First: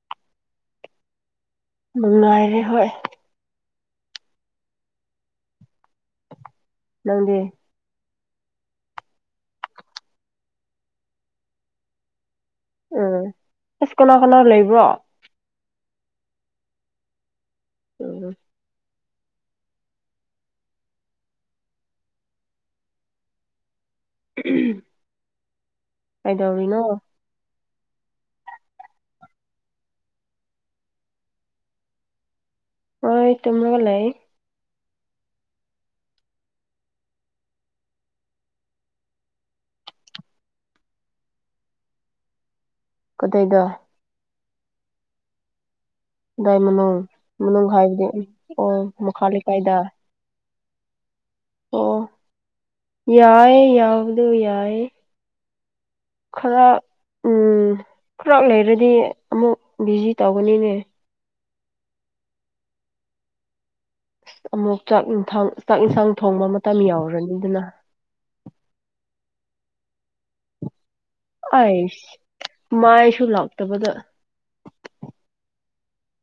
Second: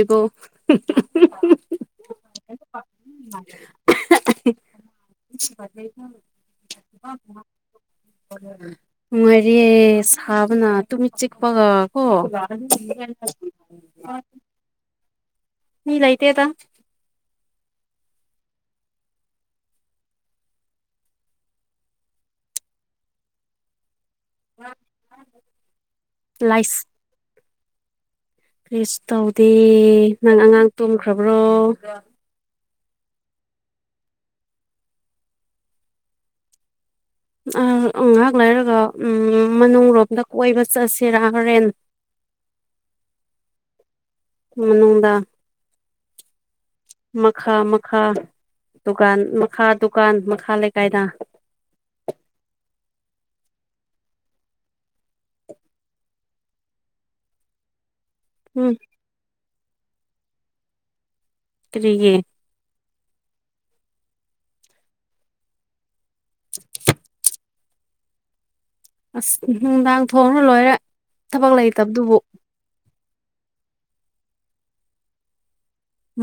ꯏꯕꯣ ꯅꯨꯡꯅꯨꯡꯉꯥꯏꯔꯦ ꯍꯣꯏ ꯅꯪꯗꯤ [inaudible] ꯉꯥꯏꯔꯦ ꯁꯥꯕꯅ ꯇꯨꯃꯤꯠ ꯆꯤꯛꯄꯒ ꯀꯣ [inaudible] ꯎꯝ ꯑꯁ ꯀꯅꯥ ꯀꯅꯥ ꯂꯩꯕ꯭ꯔꯣ ꯃꯤ ꯂꯩꯥꯏꯇ ꯇ ꯎꯝ ꯎ ꯍꯥꯏꯗꯧꯅꯤꯅꯣ ꯀꯔꯤꯁꯨ ꯇꯧꯗꯦ ꯅꯪ ꯑꯉꯥꯡ ꯇꯨꯝꯈ꯭ꯔꯕ꯭ꯔꯣ ꯑ ꯇ꯭ꯔꯒ ꯂꯩꯥꯏ ꯉꯥꯏꯍꯥꯛ ꯂꯩꯔꯒ ꯃꯅꯨꯡꯂꯣꯝꯗ ꯀꯣꯏꯕ ꯆꯠꯁꯤꯔꯥ ꯍꯣꯔꯦꯟ ꯀꯗꯩꯒ ꯃꯅꯅꯨꯡꯗ ꯀꯗꯥꯏ ꯃꯅꯨꯡ ꯃꯥ ꯃꯅꯨꯡ ꯃꯥ ꯍꯥꯏꯕꯗꯤ ꯑꯣ ꯗꯨꯀꯥꯟ ꯃꯈꯥ ꯃꯥ ꯂꯩꯀꯥꯏꯗ ꯗꯨꯀꯥꯟ ꯃꯥ ꯂꯩ ꯀꯥꯏꯗ ꯑꯣ ꯌꯥꯏꯦ ꯌꯥꯎꯗꯣ ꯌꯥꯏꯦ ꯈꯔ ꯈꯔ ꯎꯝ ꯂꯩꯔꯗꯤ ꯑꯃꯨꯛ ꯕꯤꯖꯤ ꯇꯧꯒꯅꯤꯅꯦ ꯇꯔꯤꯌꯦ ꯑꯃꯨꯛ ꯆꯥꯛꯟꯥꯡ ꯆꯥꯛ ꯏꯟꯁꯥꯡ ꯊꯣꯡꯕ ꯃꯇꯝ ꯌꯥꯎꯔꯅꯤ ꯑꯗꯨꯅ ꯑꯁ ꯅꯨꯡꯗꯥꯡ ꯊꯣꯡꯅ ꯂꯣꯏꯔꯦ ꯊꯕꯛ ꯑꯩꯁ ꯂꯩꯇꯕꯗꯨꯕꯨ ꯃꯥꯏꯁꯨ ꯂꯥꯛꯇꯕꯗ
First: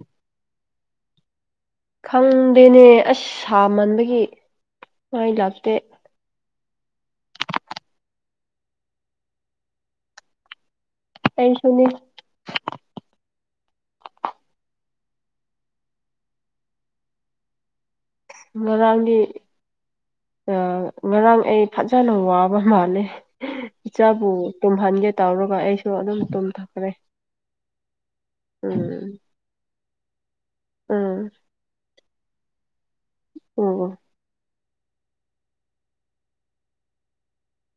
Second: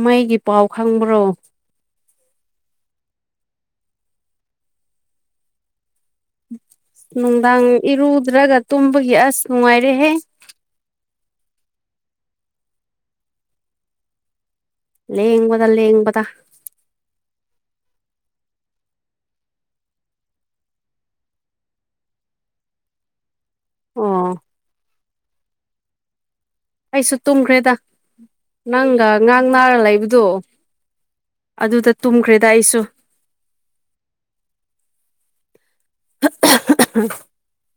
ꯃꯩꯒꯤ ꯄꯥꯎ ꯈꯪꯕ꯭ꯔꯣ ꯈꯪꯗꯦꯅꯦ ꯑꯁ ꯁꯥꯃꯟꯕꯒꯤ ꯃꯥꯏ ꯂꯥꯞꯇꯦ ꯅꯨꯡꯗꯥꯡ ꯏꯔꯨꯗ꯭ꯔꯒ ꯇꯨꯝꯕꯒꯤ ꯑꯁ ꯅꯨꯡꯉꯥꯏꯔꯦꯍꯦ ꯑꯩꯁꯨꯅꯤ ꯂꯦ ꯌꯦꯡꯕꯗ ꯂꯩꯦ ꯌꯦꯡꯕꯗ ꯉꯣꯏꯔꯥꯡꯒꯤ ꯑ ꯉꯔꯥꯡ ꯑꯩ ꯐꯖꯅ ꯋꯥꯕ ꯃꯥꯂꯦ ꯏꯆꯥꯕꯨ ꯑꯣ ꯇꯨꯝꯍꯟꯒꯦ ꯇꯧꯔꯒ ꯑꯩꯁꯨ ꯑꯗꯨꯝꯨꯝ ꯑꯩꯁꯨ ꯇꯨꯝꯈ꯭ꯔꯦꯗ ꯅꯪꯒ ꯎꯝ ꯉꯥꯡ ꯅꯥꯔ ꯂꯩꯕꯗꯣ ꯎꯝ ꯑꯗꯨꯗ ꯇꯨꯝꯈ꯭ꯔꯦꯗ ꯑꯩꯁꯨ ꯑꯣ [unintelligible]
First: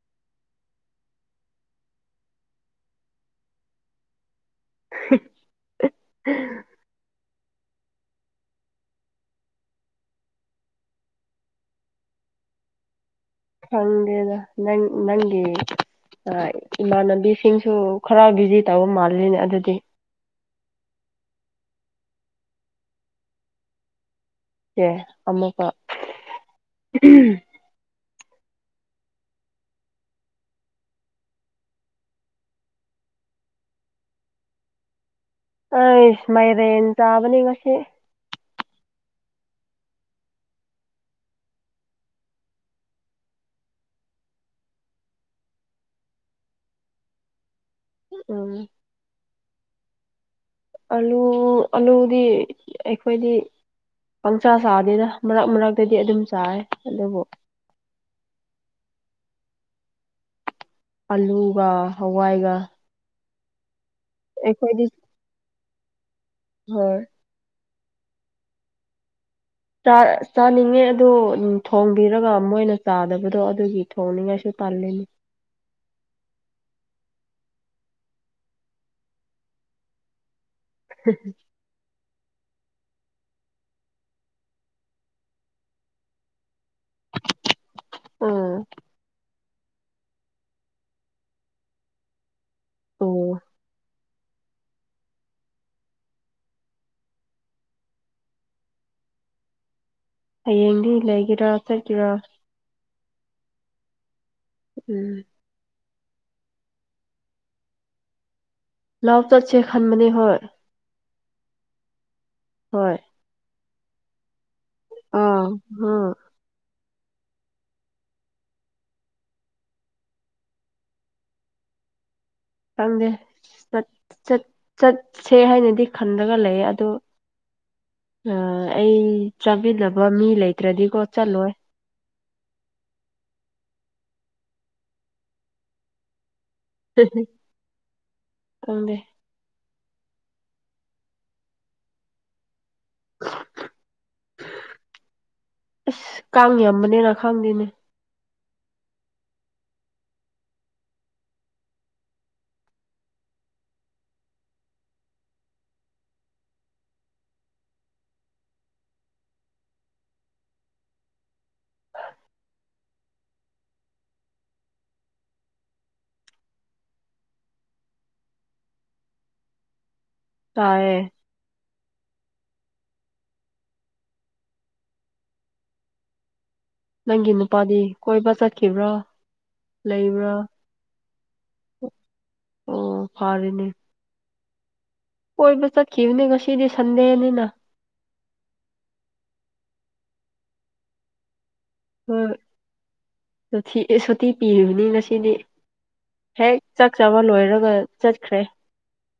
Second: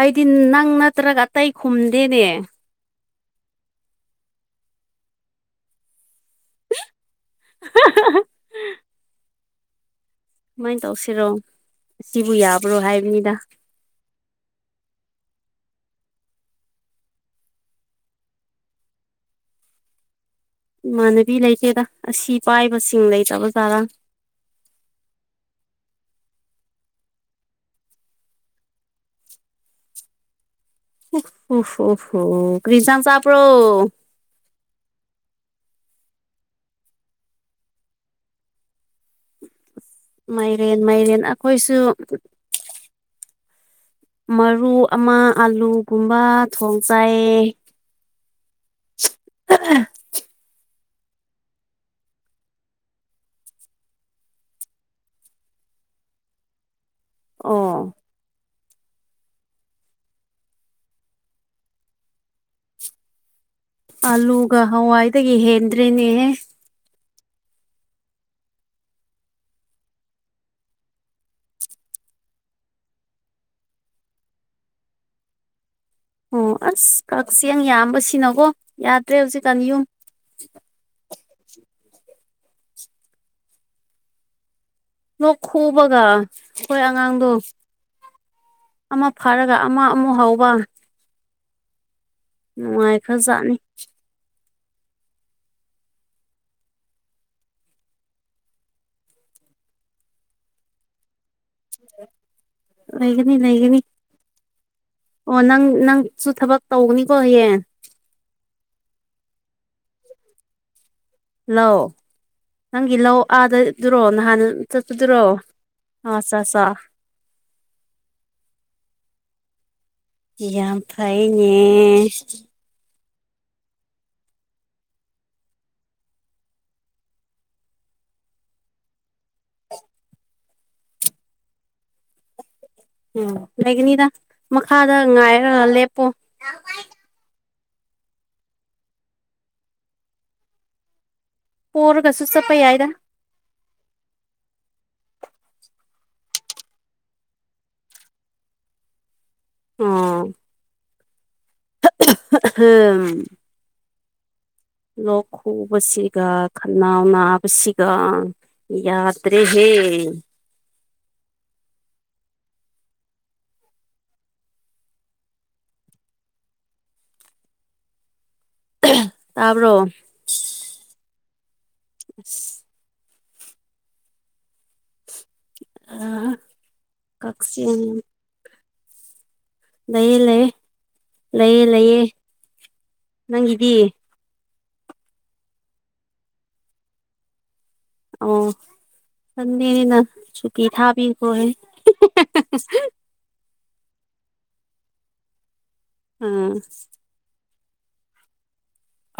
ꯑꯩꯗꯤ ꯅꯪ ꯅꯠꯇ꯭ꯔꯒ ꯑꯇꯩ ꯈꯨꯝꯗꯦꯅꯦ [unintelligible] ꯑ ꯁꯨꯃꯥꯏꯅ ꯇꯧꯁꯤꯔꯣ ꯁꯤꯕꯨ ꯌꯥꯕ꯭ꯔꯣ ꯍꯥꯏꯕꯅꯤꯗ ꯍꯪꯦꯗ ꯅ ꯏꯃꯥꯟꯅꯕꯤꯁꯤꯡꯁꯨ ꯈꯔ ꯚꯤꯖꯤ ꯇꯧꯕ ꯃꯥꯜꯂꯤꯅꯦ ꯑꯗꯨꯗꯤ ꯏꯃꯥꯟꯅꯕꯤ ꯂꯩꯇꯦꯗ ꯑꯁꯤ ꯄꯥꯏꯕꯁꯤꯡ ꯂꯩꯇ꯭ꯔꯕ ꯖꯥꯔꯥ ꯑꯦꯦ ꯑꯃꯀ ꯑꯣ ꯍ ꯍꯣ ꯍꯣ ꯀ꯭ꯔꯤꯖꯥꯟ ꯆꯄ꯭ꯔꯣ ꯑ ꯏꯁꯃꯩꯔꯦꯟ ꯇꯥꯕꯅꯤ ꯃꯁꯦ ꯃꯥꯏꯔꯦꯟ ꯃꯥꯏꯔꯦꯟ ꯑꯩꯈꯣꯏꯁꯨ ꯃꯔꯨ ꯑꯃ ꯑꯥꯂꯨꯒꯨꯝꯕ ꯊꯣꯡ ꯆꯥꯏꯌꯦ ꯎꯝ ꯑ ꯑꯂꯨ ꯑꯂꯨꯗꯤ ꯑꯩꯈꯣꯏꯗꯤ ꯄꯪꯆꯥ ꯆꯥꯗꯦꯅ ꯃꯔꯛ ꯃꯔꯛꯇꯗꯤ ꯑꯗꯨꯝ ꯆꯥꯏꯥꯏ ꯑꯣ ꯑꯂꯨꯒ ꯍꯋꯥꯏꯒ ꯑꯥꯂꯨꯒ ꯑꯩꯈꯣꯏꯗꯤ ꯍꯋꯥꯏꯗꯒꯤ ꯍꯦꯟꯗ꯭ꯔꯦꯅꯦꯍꯦ ꯍꯣꯏ ꯆꯥꯅꯤꯡꯉꯦ ꯑꯣ ꯊꯣꯡꯕꯤꯔꯒ ꯃꯣꯏꯅ ꯆꯥꯗꯕꯗꯣ ꯑꯗꯨꯒꯤ ꯊꯣꯡꯅꯤꯡꯉꯥꯏꯁꯨ ꯄꯥꯂꯅꯤ ꯑꯣ ꯑꯁ ꯀꯛꯆꯦꯡ ꯌꯥꯝꯕꯁꯤꯅꯀꯣ ꯌꯥꯗ꯭ꯔꯦ ꯍꯧꯖꯤꯛꯀꯥꯟ ꯌꯨꯝ ꯎ ꯂꯣꯛ ꯈꯨꯕꯒ ꯑꯩꯈꯣꯏ ꯑꯉꯥꯡꯗꯣ ꯎꯝ ꯑꯃ ꯐꯔꯒ ꯑꯃ ꯑꯃꯨꯛ ꯍꯧꯕ ꯅꯨꯡꯉꯥꯏ ꯑꯣ ꯈꯖꯥꯅꯤ ꯍꯌꯦꯡꯗꯤ ꯂꯩꯒꯦꯔꯥ ꯆꯠꯀꯦꯔ ꯂꯩꯒꯅꯤ ꯂꯩꯒꯅꯤ ꯎꯝ ꯑꯣ ꯅꯪ ꯅꯪ ꯁꯨ ꯊꯕꯛ ꯇꯧꯒꯅꯤꯀꯣ ꯍꯌꯦꯡ ꯂꯥꯎ ꯇꯠꯁꯦ ꯈꯟꯕꯅꯤ ꯍꯣꯏ ꯂꯧ ꯍꯣꯏ ꯅꯪꯒꯤ ꯂꯧ ꯑꯥꯗꯗꯨꯔꯣ ꯅꯍꯥꯟ ꯆ ꯑꯗꯨꯔꯣ ꯑꯥ ꯎꯝ ꯆ ꯆꯁ ꯌꯥ ꯐꯥꯏꯅꯦꯅꯦ ꯈꯪꯗꯦ ꯆꯠꯁꯦ ꯍꯥꯏꯅꯗꯤ ꯈꯟꯂꯒ ꯂꯩꯌꯦ ꯑꯗꯨ ꯑ ꯑꯩ ꯆꯥꯕꯤꯅꯕ ꯃꯤ ꯂꯩꯇ꯭ꯔꯗꯤꯀꯣ ꯆꯠꯂꯣꯏ ꯎꯝ ꯂꯥꯏꯒꯅꯤꯗ ꯃꯈꯥꯗ ꯉꯥꯏꯔ ꯂꯦꯞꯄꯣ ꯇꯗ ꯄꯔꯒꯁꯨ ꯆꯄꯩ ꯌꯥꯏꯗ ꯑꯁ ꯀꯥꯡ ꯌꯥꯝꯕꯅꯦꯅ ꯈꯥꯡꯗꯦꯅꯦ ꯎꯝ ꯎꯝ ꯂꯣꯛ ꯈꯨꯕꯁꯤꯒ ꯈꯅꯥꯎ ꯅꯥꯕꯁꯤꯒ ꯌꯥꯗꯔꯦ ꯍꯦ [unintelligible] ꯇꯕꯔꯣ ꯇꯥꯔꯦ ꯑ [unintelligible] ꯑꯥ ꯅꯪꯒꯤ ꯅꯨꯄꯥꯗꯤ ꯀꯣꯏꯕ ꯆꯠꯈꯤꯕ꯭ꯔꯥ ꯂꯩꯌꯦ ꯂꯩꯕ꯭ꯔꯥ ꯂꯩꯌꯦ ꯂꯩꯌꯦ ꯂꯩꯌꯦ ꯑꯣ ꯐꯥꯔꯦꯅꯦ ꯅꯪꯒꯤꯗꯤ ꯀꯣꯏꯕ ꯆꯠꯈꯤꯕꯅꯦ ꯉꯁꯤꯗꯤ ꯁꯟꯗꯦꯅꯤꯅ ꯑ ꯊꯗꯤꯅꯤꯅ ꯆꯨ ꯊꯥꯕꯤ ꯀꯦ ꯍꯣꯏ ꯁꯣꯊꯤ ꯁꯣꯊꯤ ꯄꯤꯔꯤꯕꯅꯤ ꯉꯁꯤꯗꯤ ꯎꯝ ꯍꯦꯛ ꯆꯥꯛ ꯆꯥꯕ ꯂꯣꯏꯔꯒ ꯆꯠꯈ꯭ꯔꯦ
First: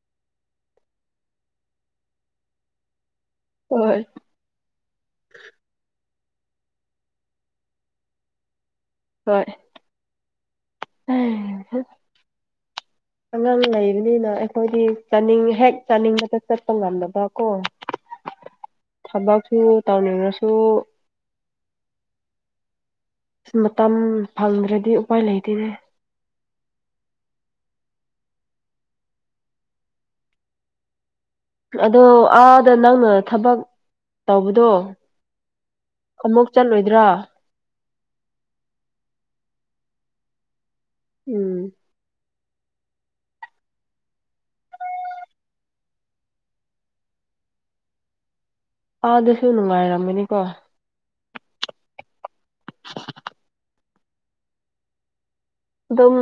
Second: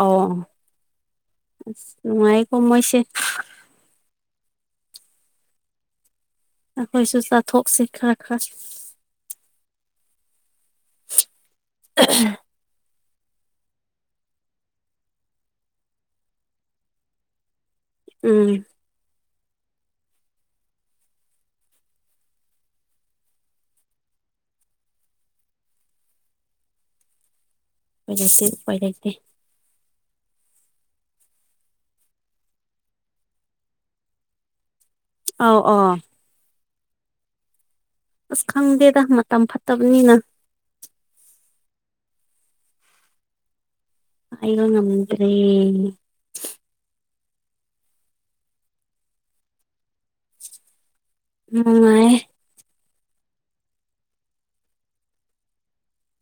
ꯑꯣ ꯅꯅꯨꯡꯉꯥꯏ ꯀꯃꯣꯏꯁꯦ ꯍꯣꯏ ꯑꯩꯈꯣꯏꯁꯨ ꯆꯥꯊꯣꯛꯁꯤ ꯈꯔ ꯈꯔ ꯍꯣꯏ ꯑꯉꯥꯡ ꯂꯩꯕꯅꯤꯅ ꯑꯩꯈꯣꯏꯗꯤ ꯆꯥꯅꯤꯡ ꯍꯦꯛ ꯆꯥꯅꯤꯡꯕꯇ ꯆꯠꯄ ꯉꯝꯗꯕ ꯀꯣ ꯎꯝ ꯇꯧꯅꯤꯡꯉꯥꯁꯨ ꯑꯁ ꯃꯇꯝ ꯐꯪꯗ꯭ꯔꯗꯤ ꯎꯄꯥꯏ ꯂꯩꯇꯦꯅꯦ ꯎꯄꯥꯏ ꯂꯩꯇꯦ ꯑꯗꯣ ꯑꯥꯗ ꯅꯪꯅ ꯊꯕꯛ ꯇꯧꯕꯗꯣ ꯑꯥꯎ ꯑ ꯑꯃꯨꯛ ꯆꯠꯂꯣꯏꯗ꯭ꯔꯥ ꯑꯁ ꯈꯪꯗꯦꯗ ꯃꯇꯝ ꯐꯠꯇꯕꯅꯤꯅ ꯎꯝ ꯑꯣ ꯉꯗ꯭ꯔꯔꯤ ꯑꯥ ꯑꯗꯨꯁꯨ ꯅꯨꯡꯉꯥꯏꯔꯝꯃꯅꯤꯀꯣ ꯅꯨꯉꯥꯏꯌꯦ [unintelligible] ꯑꯗꯨꯝ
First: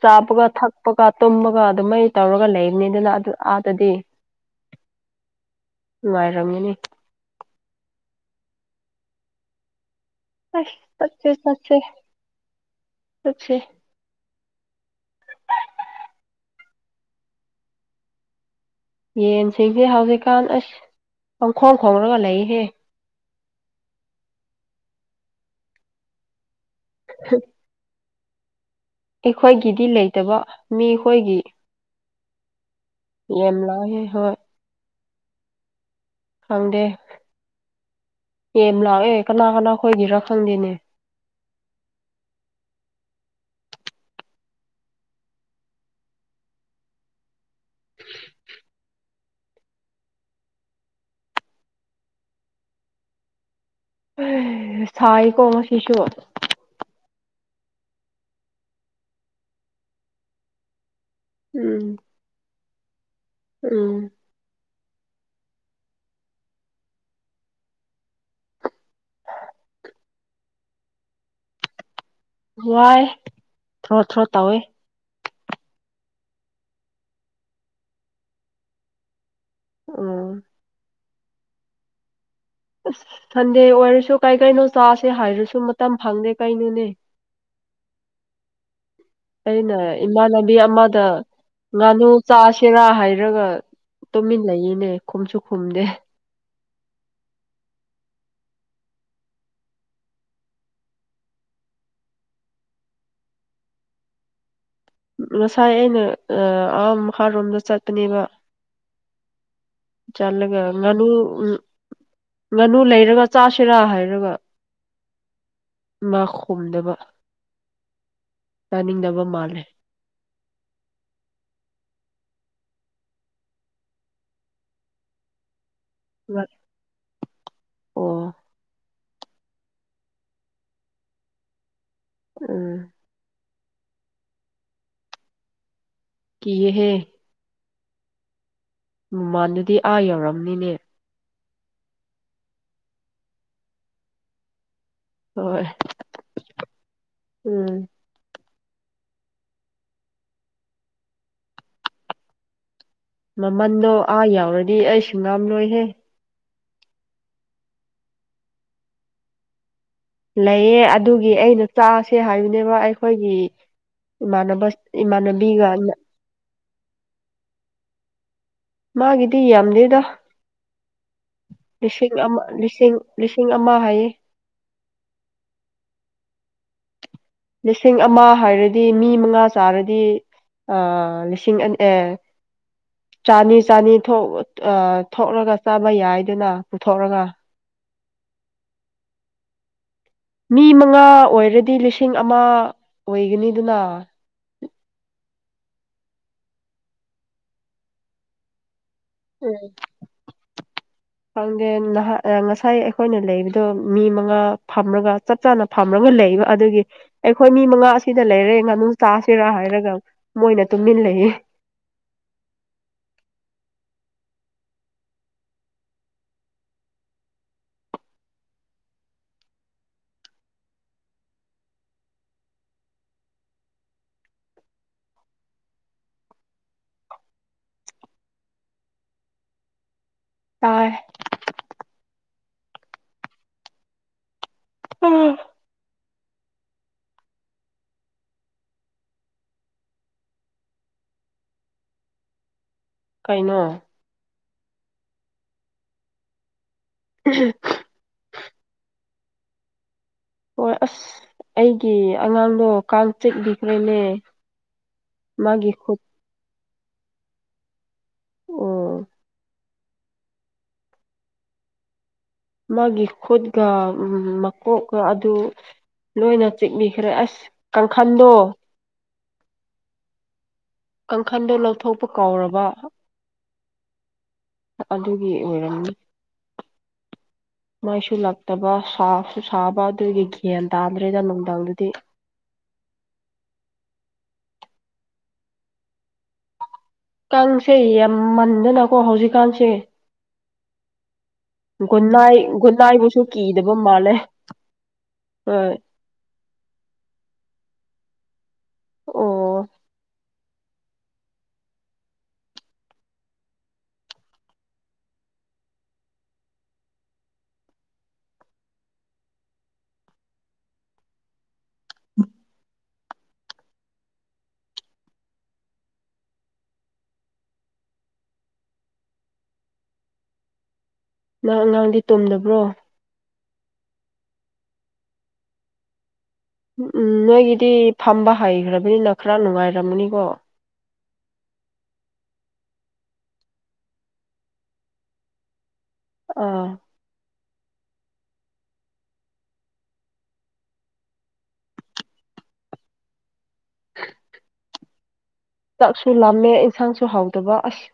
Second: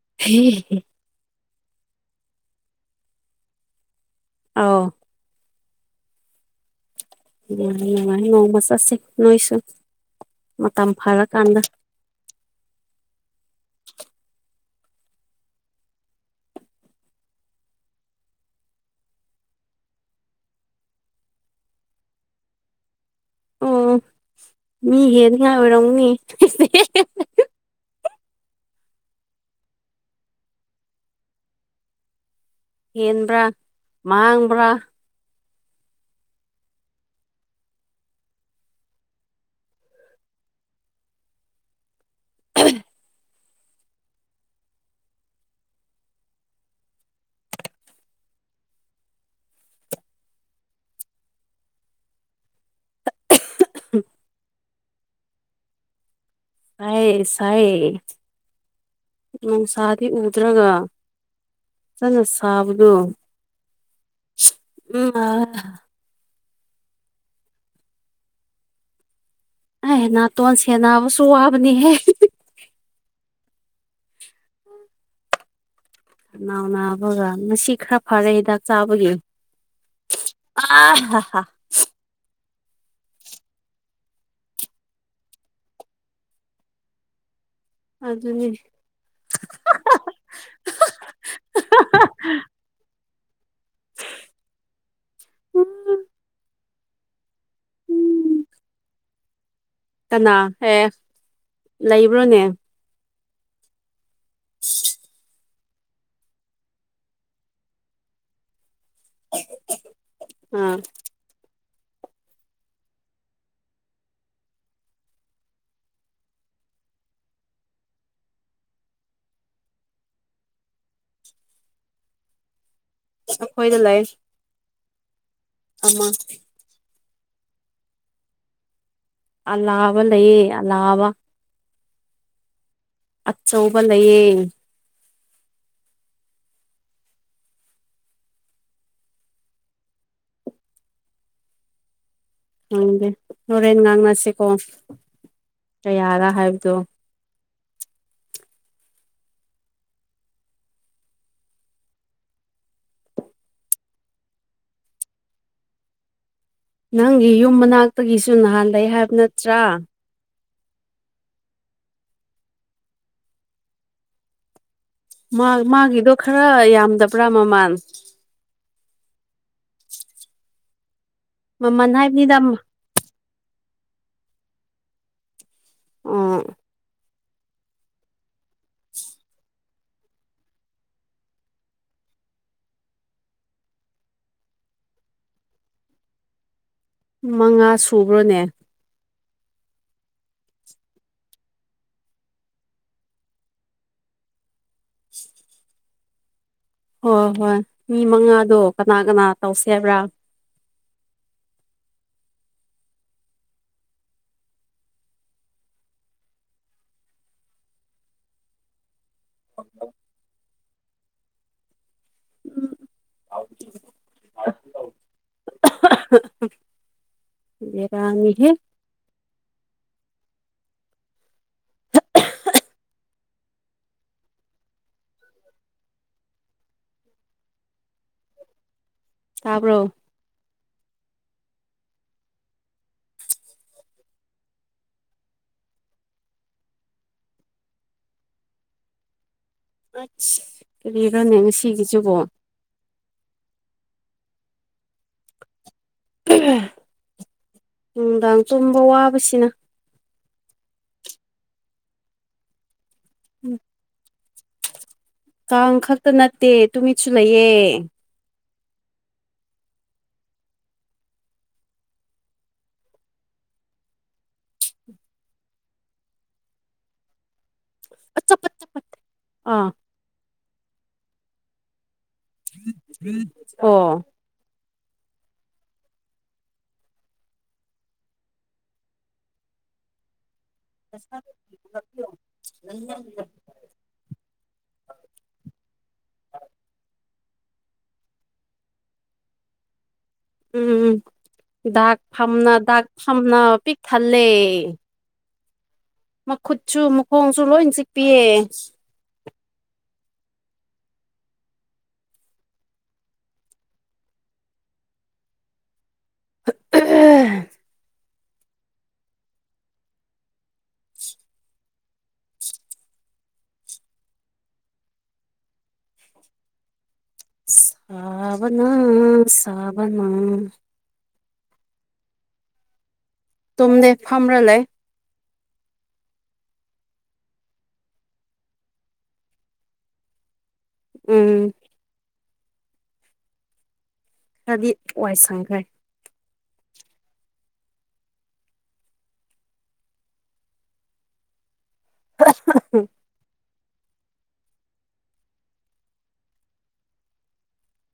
ꯆꯥꯕꯒ ꯊꯛꯄꯒ ꯇꯨꯝꯃ ꯕꯒꯥ ꯑꯗꯨꯒ ꯑꯗꯨꯃꯥꯏ ꯇꯧꯔꯒ ꯂꯩꯕꯅꯤ ꯑꯗꯨꯅ ꯑꯗꯨ ꯑꯥꯗꯗꯤ ꯑꯑꯧ ꯅꯨꯉꯥꯏꯔꯝꯅꯤ ꯌꯥꯥꯏ ꯅꯣꯡꯃꯥ ꯆꯠꯁꯤ ꯅꯣꯏꯁꯨ ꯃꯇꯝ ꯆꯠꯁꯦ ꯐꯔꯀꯥꯟꯗ ꯆꯠꯁꯦ꯫ ꯆꯠꯁꯦ꯫ ꯌꯦꯟꯁꯤꯡꯁꯦ ꯍꯧꯖꯤꯛꯀꯥꯟ ꯑꯁ ꯑꯃꯪꯈꯣꯡ ꯈꯣꯡꯡꯂꯒ ꯂꯩꯍꯦ ꯑꯣ ꯃꯤ ꯍꯦꯅꯤꯡ ꯉꯥꯏ ꯑꯣꯏꯔꯝꯅꯤ [unintelligible] ꯑꯩꯈꯣꯏꯒꯤꯗꯤ ꯂꯩꯇꯕ ꯃꯤꯈꯣꯏꯒꯤ ꯍꯦꯟꯕ꯭ꯔꯥ ꯌꯥꯝ ꯂꯥꯛꯑꯦ ꯃꯥꯡꯕ꯭ꯔꯥ ꯐꯪꯗꯦ ꯌꯦ ꯂꯥꯛꯑꯦ ꯀꯅꯥ ꯀꯅꯥ ꯈꯣꯏꯒꯤꯔꯥ ꯈꯪꯗꯦꯅꯦ [unintelligible] ꯎ ꯁꯥꯏꯀꯣ ꯉꯁꯤꯁꯨ ꯁꯥꯏ ꯁꯥꯏꯌꯦ ꯎꯅꯨꯡꯁꯗꯤ ꯎꯗ꯭ꯔꯒ ꯎꯝ ꯆꯂ ꯁꯥꯕꯗꯨ ꯎꯝ ꯎꯝ ꯑ ꯅꯥꯇꯣꯟ ꯁꯦ ꯅꯥꯕꯁꯨ ꯋꯥꯕꯅꯤꯍꯦ ꯋꯥꯏ ꯊ꯭ꯔꯣ ꯊ꯭ꯔꯣ ꯇꯧꯋꯦ ꯅꯥꯎꯅꯥꯕꯒ ꯉꯁꯤ ꯈꯔ ꯐꯔꯦ ꯍꯤꯗꯥꯛ ꯆꯥꯕꯒꯤ ꯎꯝ ꯑ ꯍ ꯍ ꯑꯁ ꯁꯟꯗꯦ ꯑꯣꯏꯔꯁꯨ ꯀꯥꯏ ꯀꯩꯅꯣ ꯆꯥꯁꯦ ꯍꯥꯏꯔꯁꯨ ꯃꯇꯝ ꯐꯪꯗꯦ ꯀꯩꯅꯣꯅꯦ ꯑꯗꯨꯅꯦ ꯑꯩꯅ ꯏꯃꯥꯟꯅꯕꯤ ꯑꯃꯗ ꯉꯥꯅꯨ ꯆꯥꯥꯁꯦꯔꯥ ꯍꯥꯏꯔ ꯔꯒ ꯇꯨꯝꯃꯤꯟ ꯂꯩꯌꯦꯅꯦ ꯈꯨꯝꯁꯨ ꯈꯨꯝꯗꯦ ꯎꯝ ꯀꯅꯥꯍꯦꯛ ꯂꯩꯕ꯭ꯔꯣꯅꯦ [unintelligible] ꯉꯥꯏ ꯑꯩꯅ ꯑ ꯃꯈꯥꯔꯣꯝꯗ ꯆꯠꯄꯅꯦꯕ ꯆꯂꯒ ꯑꯥ ꯉꯅꯨ ꯎ ꯉꯥꯅꯨ ꯂꯩꯔꯒ ꯆꯥꯁꯤꯔꯥ ꯍꯥꯏꯔꯒ ꯉ ꯈꯣꯝꯗꯕ ꯆꯥꯅꯤꯡꯗꯕ ꯃꯥꯜꯂꯦ ꯑꯈꯣꯏꯗ ꯂꯩ ꯑꯃ ꯑꯣ ꯑꯂꯥꯕ ꯂꯩꯌꯦ ꯑꯂꯥꯕ ꯎꯝ ꯆꯧꯕ ꯂꯩꯌꯦ ꯀꯤꯍꯦ ꯃꯃꯥꯟꯗꯨꯗꯤ ꯑꯥ ꯌꯧꯔꯝꯅꯤꯅꯦ ꯍꯪꯗꯦ ꯍꯣꯔꯦꯟ ꯉꯥꯡꯅꯁꯤꯀꯣ ꯍꯣꯏ ꯀꯌꯥꯔ ꯍꯥꯏꯕꯗꯣ ꯎꯝ ꯃꯃꯟꯗꯣ ꯑꯥ ꯌꯥꯎꯔꯗꯤ ꯑꯩ ꯁꯨꯡꯉꯥꯝ ꯂꯣꯏꯍꯦ ꯅꯪꯒꯤ ꯌꯨꯝ ꯃꯅꯥꯛꯇꯒꯤꯁꯨ ꯅꯍꯥꯟ ꯂꯩ ꯍꯥꯏꯕ ꯅꯠꯇ꯭ꯔꯥ ꯂꯩꯌꯦ ꯑꯗꯨꯒꯤ ꯑꯩꯅ ꯆꯥꯁꯦ ꯍꯥꯏꯝꯅꯦꯕ ꯑꯩꯈꯣꯏꯒꯤ ꯏꯃꯥꯟꯅꯕ ꯃꯥ ꯏꯃꯥꯟꯅꯕꯤꯒ ꯃꯥꯒꯤꯗꯣ ꯈꯔ ꯌꯥꯝꯗꯕ꯭ꯔꯥ ꯃꯃꯜ ꯃꯥꯒꯤꯗꯤ ꯌꯥꯝꯗꯦꯗ ꯃꯃꯜ ꯂꯤꯁꯤꯡ ꯍꯥꯏꯕꯅꯤꯗ ꯑꯃ ꯂꯤꯁꯤꯡ ꯂꯤꯁꯤꯡ ꯑꯃ ꯍꯥꯏꯌꯦ ꯎ ꯂꯤꯁꯤꯡ ꯑꯃ ꯍꯥꯏꯔꯗꯤ ꯃꯤ ꯃꯉꯥ ꯆꯥꯔꯗꯤ ꯑ ꯂꯤꯁꯤꯡ ꯑꯅꯤ ꯑꯦ ꯆꯥꯅꯤ ꯆꯥꯅꯤ ꯊꯣꯛ ꯊꯣꯛꯂꯒ ꯆꯥꯃ ꯌꯥꯏꯗꯅ ꯄꯨꯊꯣꯛꯂꯒ ꯃꯉꯥ ꯁꯨꯕ꯭ꯔꯣꯅꯦ ꯃꯤ ꯃꯉꯥ ꯑꯣꯏꯔꯗꯤ ꯂꯤꯁꯤꯡ ꯑꯃ ꯑꯣꯏꯒꯅꯤꯗꯨꯅ ꯍꯣꯏ ꯍꯣꯏ ꯃꯤ ꯃꯉꯥꯗꯣ ꯀꯅꯥ ꯀꯅꯥ ꯎꯝ ꯇꯧꯁꯦ ꯍꯥꯏꯕ꯭ꯔꯥ ꯈꯪꯗꯦ ꯉꯁꯥꯏ ꯑꯩꯈꯣꯏꯅ ꯂꯩꯕꯗꯣ ꯃꯤ ꯃꯉꯥ ꯐꯝꯔꯒ ꯆꯞ ꯆꯥꯅ ꯐꯝꯔꯒ ꯂꯩꯕ ꯑꯗꯨꯒꯤ ꯑꯩꯈꯣꯏ ꯃꯤ ꯃꯉꯥ ꯑꯁꯤꯗ ꯂꯩꯔꯦ ꯉꯥꯅꯨ ꯆꯥꯁꯤꯔꯥ ꯍꯥꯏꯔꯒ ꯃꯣꯏꯅ ꯇꯨꯝꯃꯤꯟ ꯂꯩꯌꯦ [inaudible] ꯕꯦꯔꯥꯅꯤꯍꯦ ꯇꯥꯕ꯭ꯔꯣ ꯇꯥꯏ ꯎꯝ ꯀꯔꯤꯔꯅꯦ ꯑꯁꯤꯒꯤꯁꯤꯕꯣ ꯀꯩꯅꯣ ꯅꯨꯡꯗꯥꯡ ꯆꯨꯝꯕ ꯋꯥꯕꯁꯤꯅ ꯍꯣꯏ ꯑꯁ ꯑꯩꯒꯤ ꯑꯉꯥꯡꯗꯣ ꯀꯥꯡꯆꯤꯠꯂꯤꯈ꯭ꯔꯦꯅꯦ ꯀꯥꯡ ꯈꯛꯇ ꯅꯠꯇꯦ ꯇꯨꯃꯤꯠꯁꯨ ꯂꯩꯌꯦ ꯎ ꯃꯥꯒꯤ ꯈꯨꯠꯒ ꯃꯀꯣꯛꯀ ꯑꯗꯨ ꯂꯣꯏꯅ ꯆꯤꯛꯕꯤꯈ꯭ꯔꯦ ꯑꯁ ꯀꯥꯡꯈꯟꯗꯣ ꯑꯆꯥꯄꯠ ꯆꯄꯠ ꯑꯥ ꯀꯥꯡꯈꯟꯗꯣ ꯂꯧꯊꯣꯛ ꯑꯣ ꯑꯗꯨꯒꯤ ꯑꯣꯏꯔꯅꯤ ꯃꯥꯏꯁꯨ ꯂꯇꯕ ꯁꯥꯁꯨ ꯁꯥꯕ ꯑꯗꯨꯗꯒꯤ [inaudible] [inaudible] ꯀꯥꯡꯁꯦ ꯌꯥꯝꯃꯟꯗꯅꯀꯣ ꯍꯧꯖꯤꯛꯀꯥꯟꯁꯦ ꯎꯝꯤ ꯗꯥꯛ ꯒꯨꯟꯅꯥꯏ ꯐꯝꯅ ꯗꯥꯛ ꯒꯨꯟꯅꯥꯏꯕꯨꯁꯨ ꯐꯝꯅ ꯄꯤꯛ ꯊꯜꯂꯦ ꯎꯝ ꯃꯈꯨꯠꯁꯨ ꯃꯈꯣꯡꯁꯨ ꯂꯣꯏ ꯆꯤꯛꯄꯤꯌꯦ ꯑꯣ ꯑ ꯁꯥꯕꯅꯥ ꯁꯥꯕꯅ ꯅꯍ ꯑꯉꯥꯡꯗꯤ ꯇꯣꯝꯗꯕ꯭ꯔꯣ ꯇꯨꯝꯗꯦ ꯐꯝ꯭ꯔ ꯂꯩ ꯝ ꯎꯝ ꯅꯣꯏꯒꯤꯗꯤ ꯐꯝꯕ ꯍꯩꯈ꯭ꯔꯕꯅꯤꯅ ꯈꯔ ꯅꯨꯡꯉꯥꯏꯔꯝꯃꯅꯤꯀꯣ ꯎꯝ ꯀꯗꯤ ꯋꯥꯏꯁꯪꯈꯦ ꯑꯥ [inaudible] [inaudible] ꯆꯥꯛꯁꯨ ꯂꯥꯝꯃꯦ ꯑꯦꯟꯁꯥꯡꯁꯨ ꯍꯥꯎꯗꯕ ꯑꯁ